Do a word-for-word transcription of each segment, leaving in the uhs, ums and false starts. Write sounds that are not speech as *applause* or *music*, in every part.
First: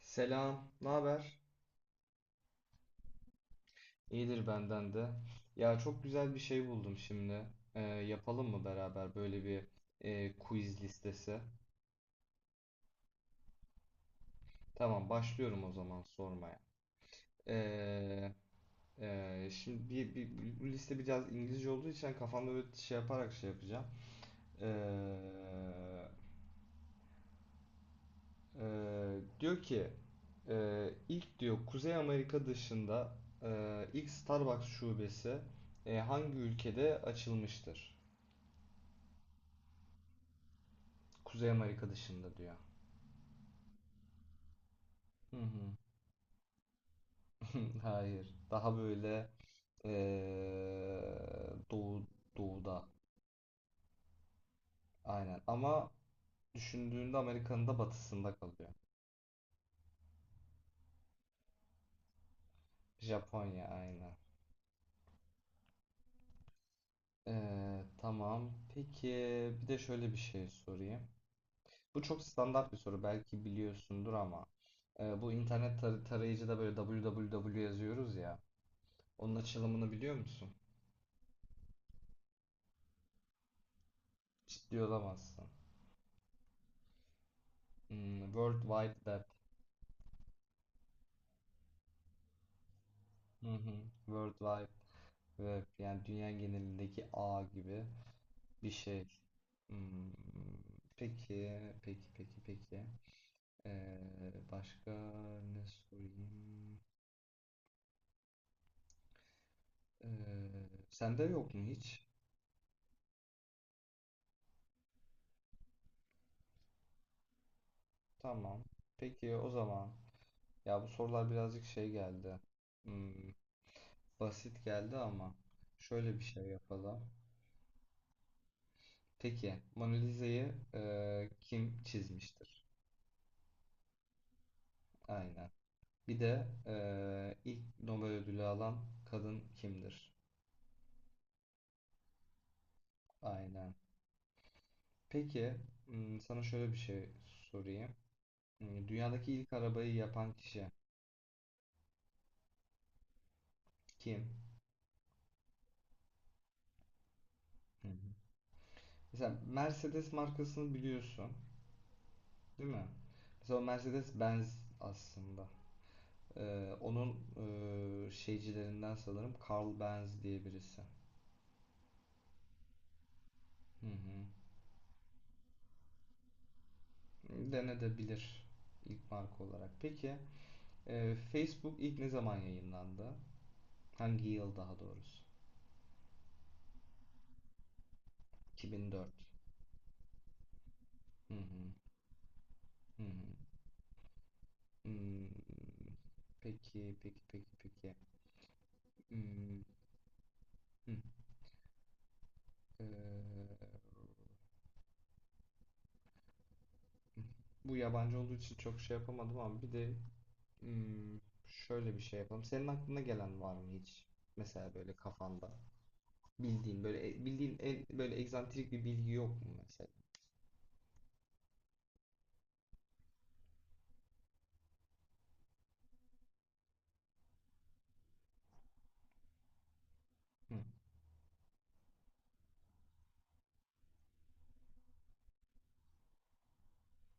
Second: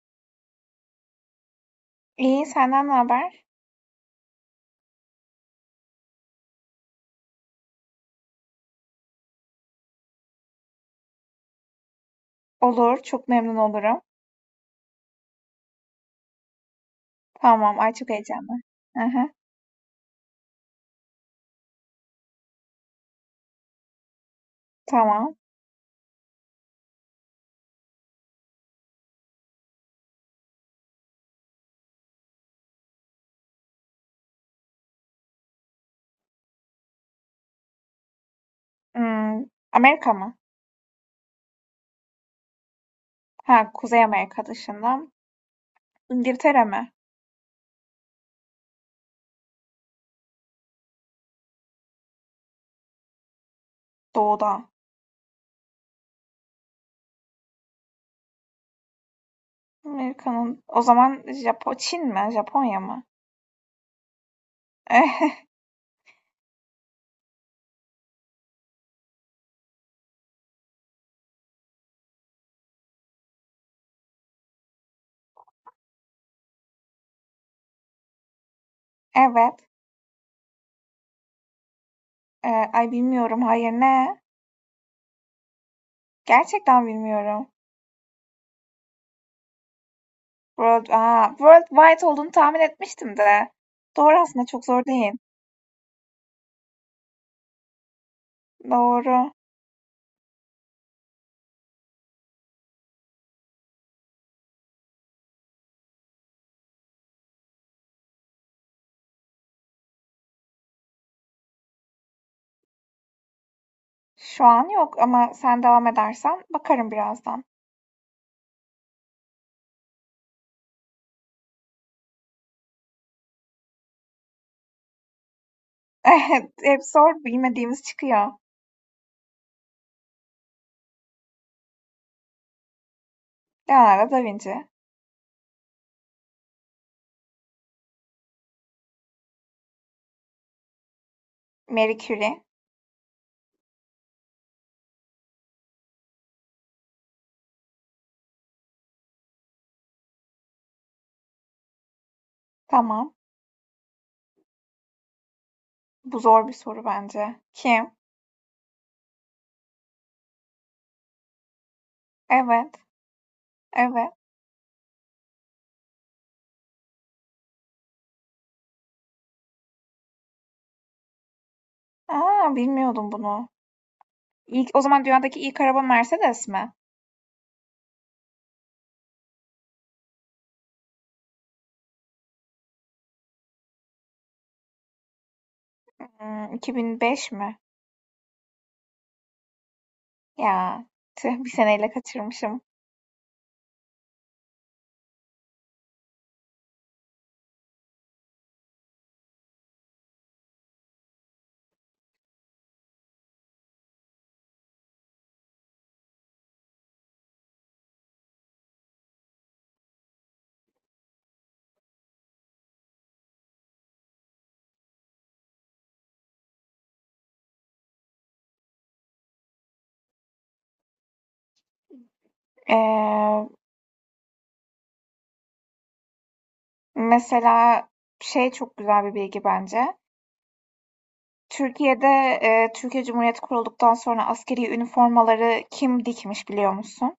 Selam, ne haber? İyi, senden ne haber? İyidir benden de. Ya çok güzel bir şey buldum şimdi. Ee, yapalım mı beraber böyle bir e, quiz listesi? Olur, çok memnun olurum. Tamam, başlıyorum o zaman sormaya. Tamam, ay çok Ee, heyecanlı. Aha, e, Şimdi bir, bir- bir- bu liste biraz İngilizce olduğu için kafamda böyle şey yaparak şey yapacağım. tamam. Ee, e, Diyor ki e, ilk diyor Kuzey Amerika dışında e, ilk Starbucks şubesi e, hangi ülkede açılmıştır? Hmm, Amerika mı? Kuzey Amerika dışında diyor. Ha, Kuzey Amerika dışında. Hı hı. İngiltere mi? *laughs* Hayır. Daha böyle eee, doğu doğuda. Doğuda. Aynen. Ama düşündüğünde Amerika'nın da batısında kalıyor. Amerika'nın, o zaman Japo Çin mi? Japonya mı? Japonya aynen. *laughs* Eee, tamam. Peki bir de şöyle bir şey sorayım. Bu çok standart bir soru. Belki biliyorsundur ama eee, bu internet tar- tarayıcıda böyle www yazıyoruz ya. Onun Evet. açılımını biliyor musun? Ee, ay bilmiyorum, hayır ne? Ciddi olamazsın. Gerçekten bilmiyorum. Hmm, World Wide Web. World, aa, Worldwide olduğunu tahmin etmiştim Hı de. hı. Doğru World aslında, çok Wide zor değil. Ve yani dünya genelindeki ağ gibi bir şey. Doğru. Hmm, peki, peki, peki, peki. Ee, başka ne sorayım? Ee, Sende yok mu hiç? Şu an yok ama sen devam edersen bakarım birazdan. Tamam. Peki o zaman. Ya bu sorular birazcık şey geldi. Hmm, Basit geldi ama *laughs* şöyle bir şey Hep hep yapalım. zor bilmediğimiz çıkıyor. Peki, Mona Lisa'yı e, kim çizmiştir? Leonardo da Vinci. Aynen. Bir de e, ilk Nobel ödülü alan kadın kimdir? Marie Curie. Aynen. Peki, hmm, sana şöyle bir şey sorayım. Hmm, Dünyadaki ilk arabayı yapan kişi Tamam. kim? Bu zor bir soru bence. Hı Kim? hı. Mesela Mercedes markasını biliyorsun, değil Evet. mi? Mesela o Evet. Mercedes-Benz aslında. Ee, onun e, şeycilerinden sanırım Carl Benz diye birisi. Aa bilmiyordum bunu. Hı hı. İlk, o zaman dünyadaki ilk araba Mercedes mi? Denedebilir ilk marka olarak. Peki, e, Facebook ilk ne zaman yayınlandı? Hangi yıl daha doğrusu? Hmm, iki bin beş mi? iki bin dört. Ya Hı tüh, bir hı. seneyle kaçırmışım. Hı hı. Hmm, Peki, peki, peki, peki. Hmm, hı. Ee, Bu yabancı olduğu için çok şey yapamadım ama bir de hmm, şöyle bir şey yapalım. Senin aklına gelen var mı hiç? Mesela böyle kafanda bildiğin böyle e, bildiğin en, böyle egzantrik bir bilgi yok mu mesela? Ee, Mesela şey çok güzel bir bilgi bence. Hı. Türkiye'de e, Türkiye Cumhuriyeti kurulduktan sonra askeri üniformaları kim dikmiş biliyor musun?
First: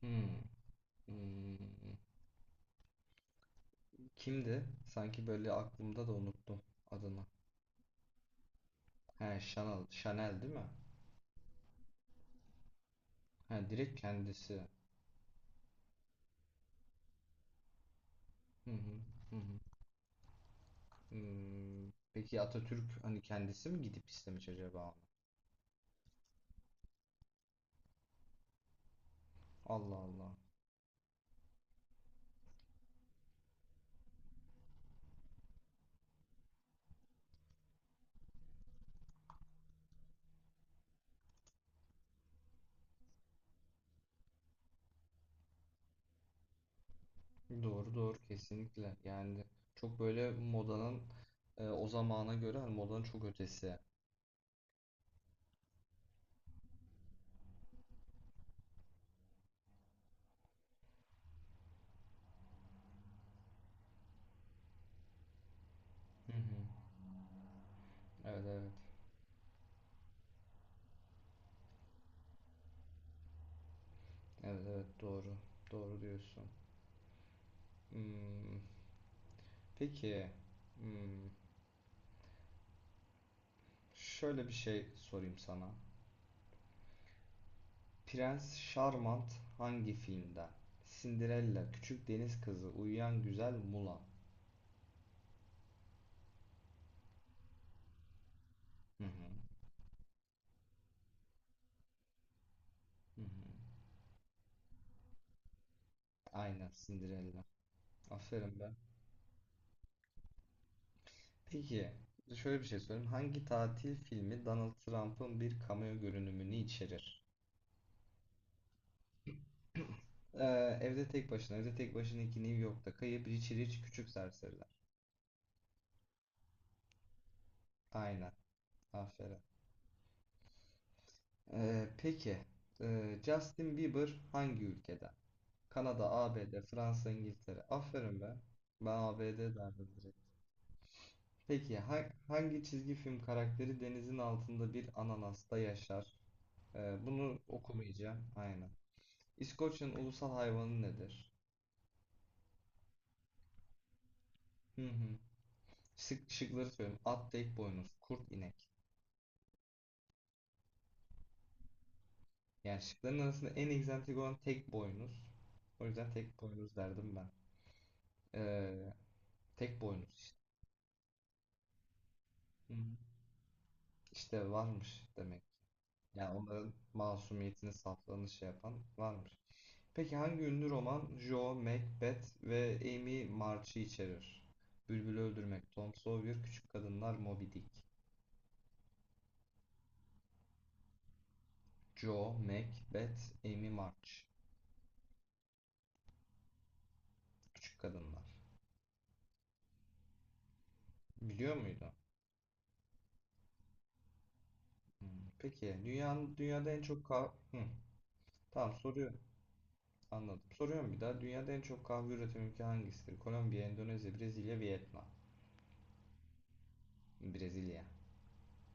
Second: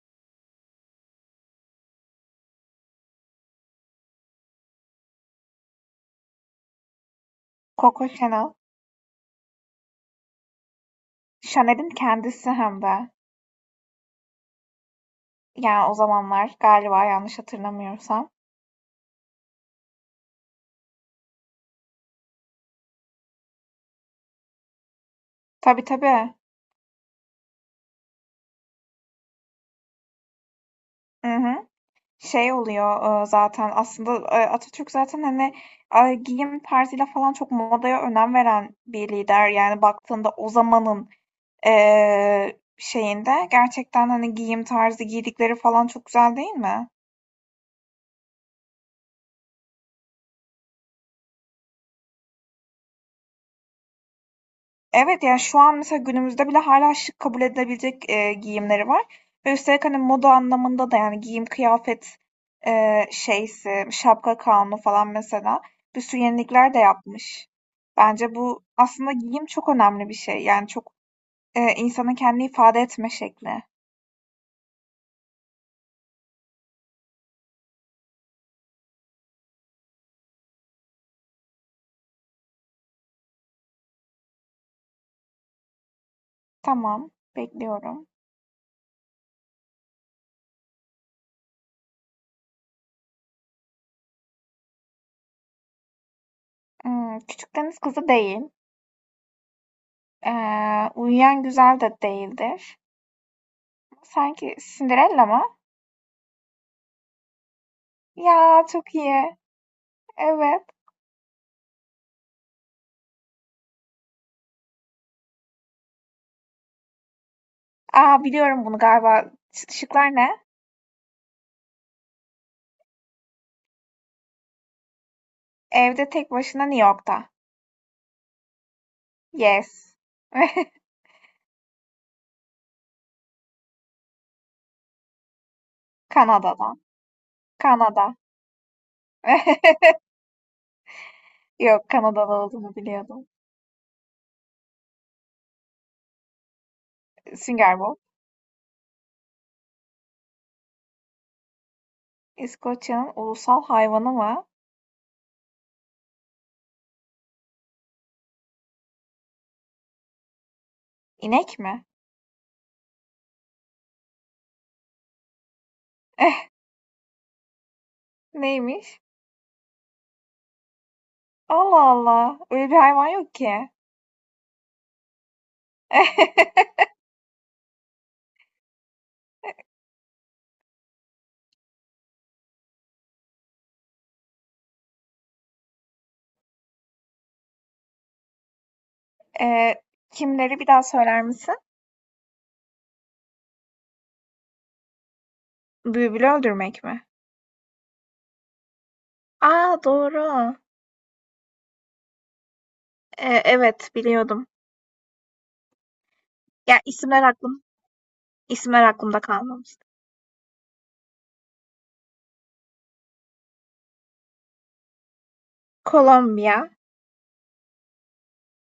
Hmm, hmm. Kimdi? Sanki böyle aklımda da unuttum adını. Coco Chanel. He, Chanel, Chanel değil mi? Şaner'in kendisi hem de. He, direkt kendisi. Yani o zamanlar galiba yanlış hatırlamıyorsam. Hı hı, hı hı. Hmm, Peki Atatürk hani kendisi mi gidip istemiş acaba? Tabii tabii. Allah Allah. Hı hı. Şey oluyor e, zaten aslında e, Atatürk zaten hani e, giyim tarzıyla falan çok modaya önem veren bir lider. Yani baktığında o zamanın e, şeyinde gerçekten hani giyim tarzı giydikleri falan çok güzel değil mi? Doğru doğru kesinlikle. Yani çok böyle modanın e, o zamana göre hani modanın çok ötesi. Evet, yani şu an mesela günümüzde bile hala şık kabul edilebilecek, eee, giyimleri var ve üstelik, hani, moda anlamında da, yani, giyim kıyafet, eee, şeysi, şapka kanunu falan mesela bir sürü Hı hı. yenilikler de yapmış. Bence Evet bu evet. aslında giyim çok önemli bir şey. Yani çok, eee, insanın kendini ifade etme şekli. Evet evet doğru. Doğru diyorsun. Hmm, Peki hmm, şöyle bir şey sorayım sana. Tamam, bekliyorum. Prens Charmant hangi filmde? Cinderella, Küçük Deniz Kızı, Uyuyan Güzel Mulan. Imm, Küçük Deniz Kızı değil. Hı hı. Eee, Uyuyan Güzel de değildir. Hı hı. Sanki Cinderella mı? Aynen Cinderella. Aferin Ya, be. çok iyi. Evet. Peki şöyle bir şey sorayım. Hangi tatil filmi Donald Trump'ın bir cameo görünümünü içerir? Aa biliyorum bunu galiba. Ş- Şıklar ne? Ee, Evde Tek Başına, Evde Tek Başına iki New York'ta Kayıp, Richie Rich, Küçük Serseriler. Evde tek başına New York'ta. Aynen. Aferin. Yes. *laughs* Ee, peki ee, Justin Bieber hangi ülkeden? Kanada, A B D, Kanada'da. Fransa, İngiltere. Kanada. Aferin be. Ben A B D derdim *laughs* direkt. Peki Yok, ha- Kanada'da hangi olduğunu çizgi film biliyordum. karakteri denizin altında bir ananasta yaşar? Ee, bunu Sünger Bob. okumayacağım. Aynen. İskoçya'nın ulusal hayvanı nedir? İskoçya'nın ulusal hayvanı mı? Hı hı. Şık, şıkları söyleyeyim. At tek boynuz, kurt inek. İnek mi? Yani şıkların arasında en egzantrik olan tek boynuz. O yüzden tek *laughs* boynuz derdim ben. Ee, Neymiş? Tek boynuz işte. Allah Allah. Öyle Hı bir hı. hayvan yok ki. İşte varmış demek. Yani onların *laughs* masumiyetini saflığını şey yapan varmış. Peki hangi ünlü roman Joe, Macbeth ve Amy March'ı içerir? Bülbülü Öldürmek, Tom Sawyer, Küçük Kadınlar, Moby Dick. Ee, Kimleri bir daha söyler misin? Joe, Macbeth, Amy March. Bülbülü öldürmek mi? Küçük Kadınlar. Aa doğru. Biliyor muydun? Ee, evet biliyordum. Peki dünyanın dünyada Ya en çok isimler kahve... aklım, Tamam isimler soruyorum. aklımda kalmamış. Anladım. Soruyorum bir daha. Dünyada en çok kahve üreten ülke hangisidir? Kolombiya, Endonezya, Brezilya, Vietnam. Kolombiya. Brezilya.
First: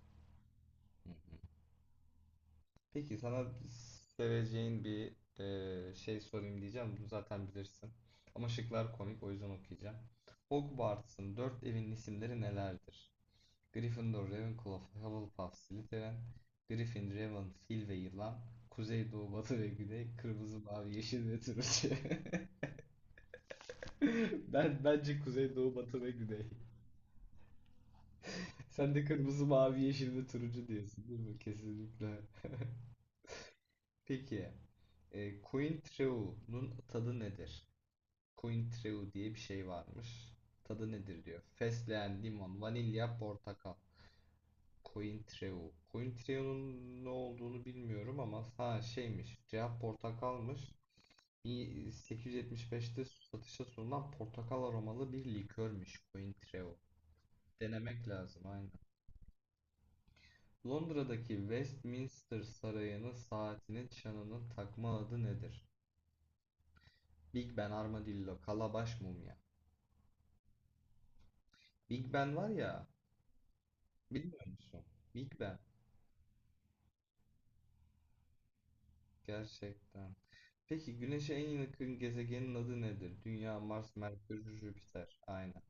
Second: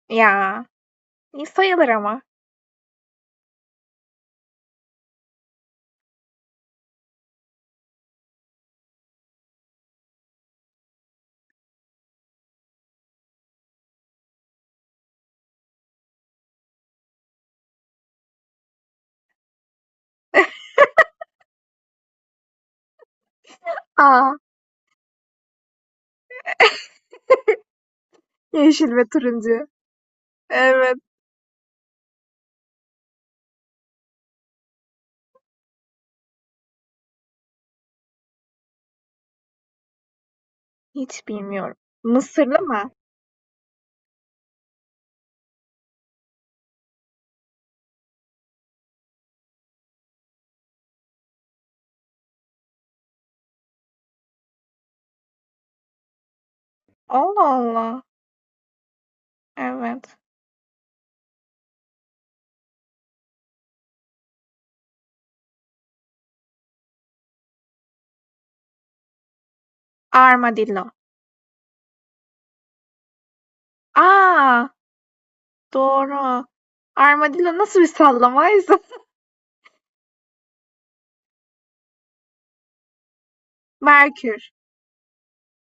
Ya, Hı. iyi sayılır ama. Peki sana seveceğin bir e, şey sorayım diyeceğim. Bunu zaten bilirsin. Ama şıklar komik o yüzden okuyacağım. Hogwarts'ın dört evin isimleri nelerdir? Gryffindor, Ravenclaw, Hufflepuff, Slytherin, Griffin, Raven, Fil ve Yılan, Kuzey, Doğu, Batı ve Güney, Kırmızı, Mavi, Yeşil ve Turuncu. *laughs* Aa, Ben bence kuzey, doğu, batı ve güney. yeşil Sen ve de kırmızı, turuncu. mavi, yeşil ve turuncu Evet. diyorsun değil mi? Kesinlikle. Peki, e, Cointreau'nun tadı nedir? Cointreau diye bir şey varmış. Tadı nedir Hiç diyor. bilmiyorum. Fesleğen, Mısırlı limon, mı? vanilya, portakal. Cointreau. Cointreau'nun ne olduğunu bilmiyorum ama ha şeymiş. Cevap portakalmış. bin sekiz yüz yetmiş beşte satışa sunulan portakal aromalı bir likörmüş Cointreau. Allah Allah. Denemek lazım aynı. Evet. Londra'daki Westminster Sarayı'nın saatinin çanının takma adı nedir? Big Ben Armadillo, Kalabaş Mumya. Armadillo. Big Ben var ya, bilmiyor Aa, musun? Big Ben. doğru. Armadillo nasıl bir sallamaydı? Gerçekten. Peki Güneş'e en yakın gezegenin adı nedir? Dünya, *laughs* Mars, Merkür. Merkür, Jüpiter. Aynen.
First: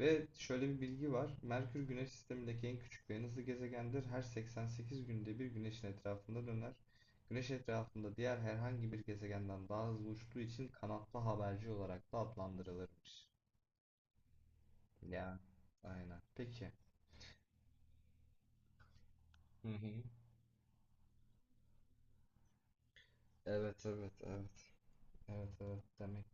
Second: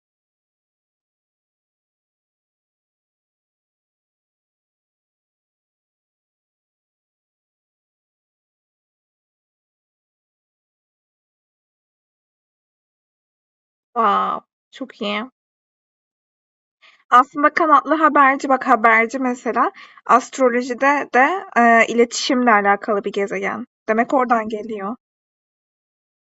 Ve şöyle bir bilgi var. Merkür Güneş sistemindeki en küçük ve en hızlı gezegendir. Her seksen sekiz günde bir Güneş'in etrafında döner. Güneş etrafında diğer herhangi bir gezegenden daha hızlı uçtuğu için kanatlı haberci olarak da adlandırılırmış. Wow, çok iyi. Ya, aynen. Peki. Aslında kanatlı haberci, bak haberci Hı mesela hı. astrolojide de e, iletişimle alakalı bir gezegen. Evet evet Demek oradan evet. geliyor. Evet evet demek.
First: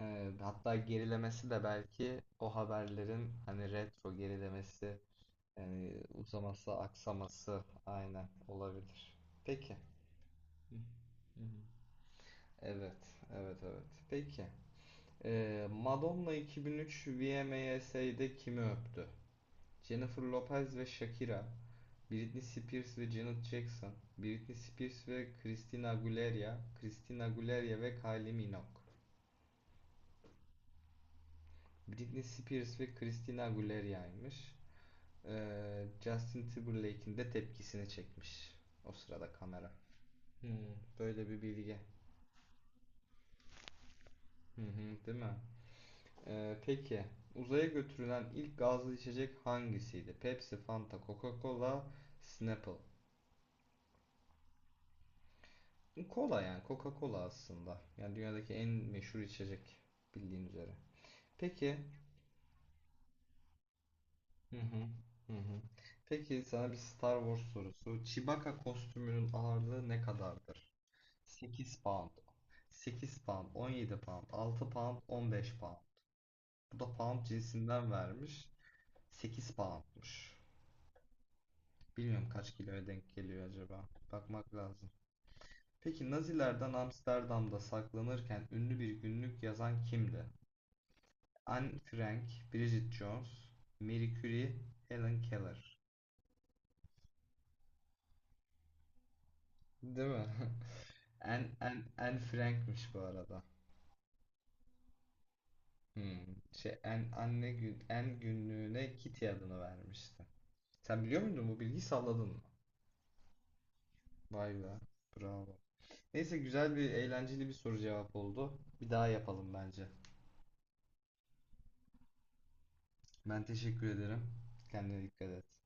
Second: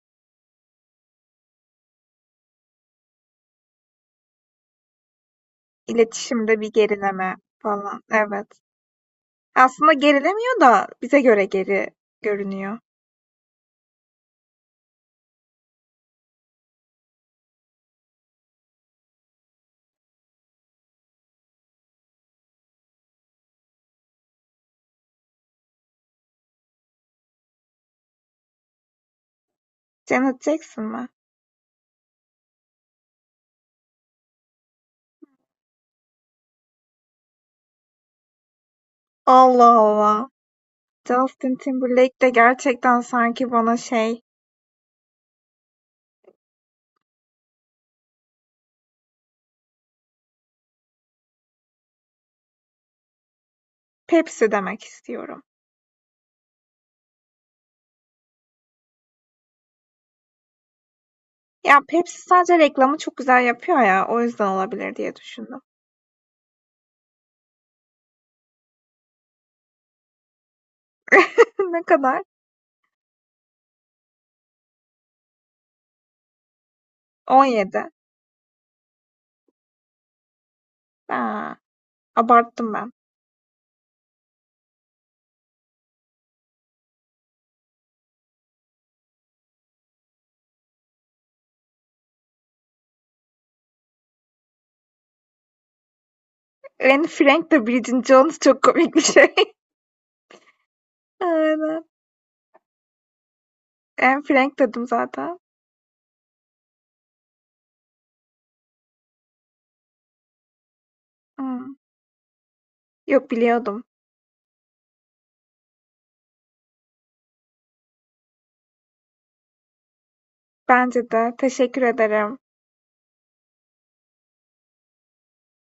Ee, hatta gerilemesi de belki o haberlerin hani retro gerilemesi yani İletişimde bir uzaması gerileme aksaması falan. aynen Evet. olabilir. Peki. Aslında gerilemiyor Hı da bize hı. göre geri görünüyor. Evet, evet, evet. Peki. Ee, Madonna iki bin üç V M A s'de kimi öptü? Jennifer Lopez ve Shakira, Britney Spears ve Janet Jackson, Britney Spears ve Christina Aguilera, Christina Aguilera ve Kylie Minogue. Janet Jackson mı? Britney Spears ve Christina Aguilera'ymış. Ee, Justin Timberlake'in de tepkisini çekmiş o sırada kamera. Allah Allah. Hmm, Böyle bir Justin bilgi. Timberlake de gerçekten sanki bana şey Hı hı, değil mi? Ee, peki uzaya götürülen ilk gazlı içecek hangisiydi? Pepsi, Fanta, Coca-Cola, Snapple. Pepsi demek istiyorum. Cola yani Coca-Cola aslında. Yani dünyadaki en meşhur içecek bildiğin üzere. Peki. Ya Pepsi sadece reklamı çok güzel yapıyor ya o yüzden Hı hı. olabilir diye Hı hı. düşündüm. Peki sana bir Star Wars sorusu. Chewbacca kostümünün ağırlığı ne kadardır? *laughs* 8 Ne pound. kadar? sekiz pound, on yedi pound, altı pound, on beş pound. Bu da pound on yedi. cinsinden vermiş. sekiz poundmuş. Ha, Bilmiyorum kaç abarttım kiloya ben. denk geliyor acaba. Bakmak lazım. Peki Nazilerden Amsterdam'da saklanırken ünlü bir günlük yazan kimdi? Anne Frank, Bridget Jones, Marie Curie, Helen Keller. Anne Frank de Bridget Jones çok komik bir şey. Değil mi? *laughs* *laughs* Anne, Anne, Aynen. Anne Frank'miş bu arada. Anne Frank dedim zaten. Hmm. Şey, Anne, anne gün, Anne günlüğüne Kitty adını vermişti. Sen biliyor muydun bu Hmm. bilgiyi salladın mı? Yok biliyordum. Vay be. Bravo. Neyse güzel bir eğlenceli bir soru cevap oldu. Bir daha yapalım bence. Bence de. Teşekkür ederim. Ben teşekkür ederim. Kendine dikkat et.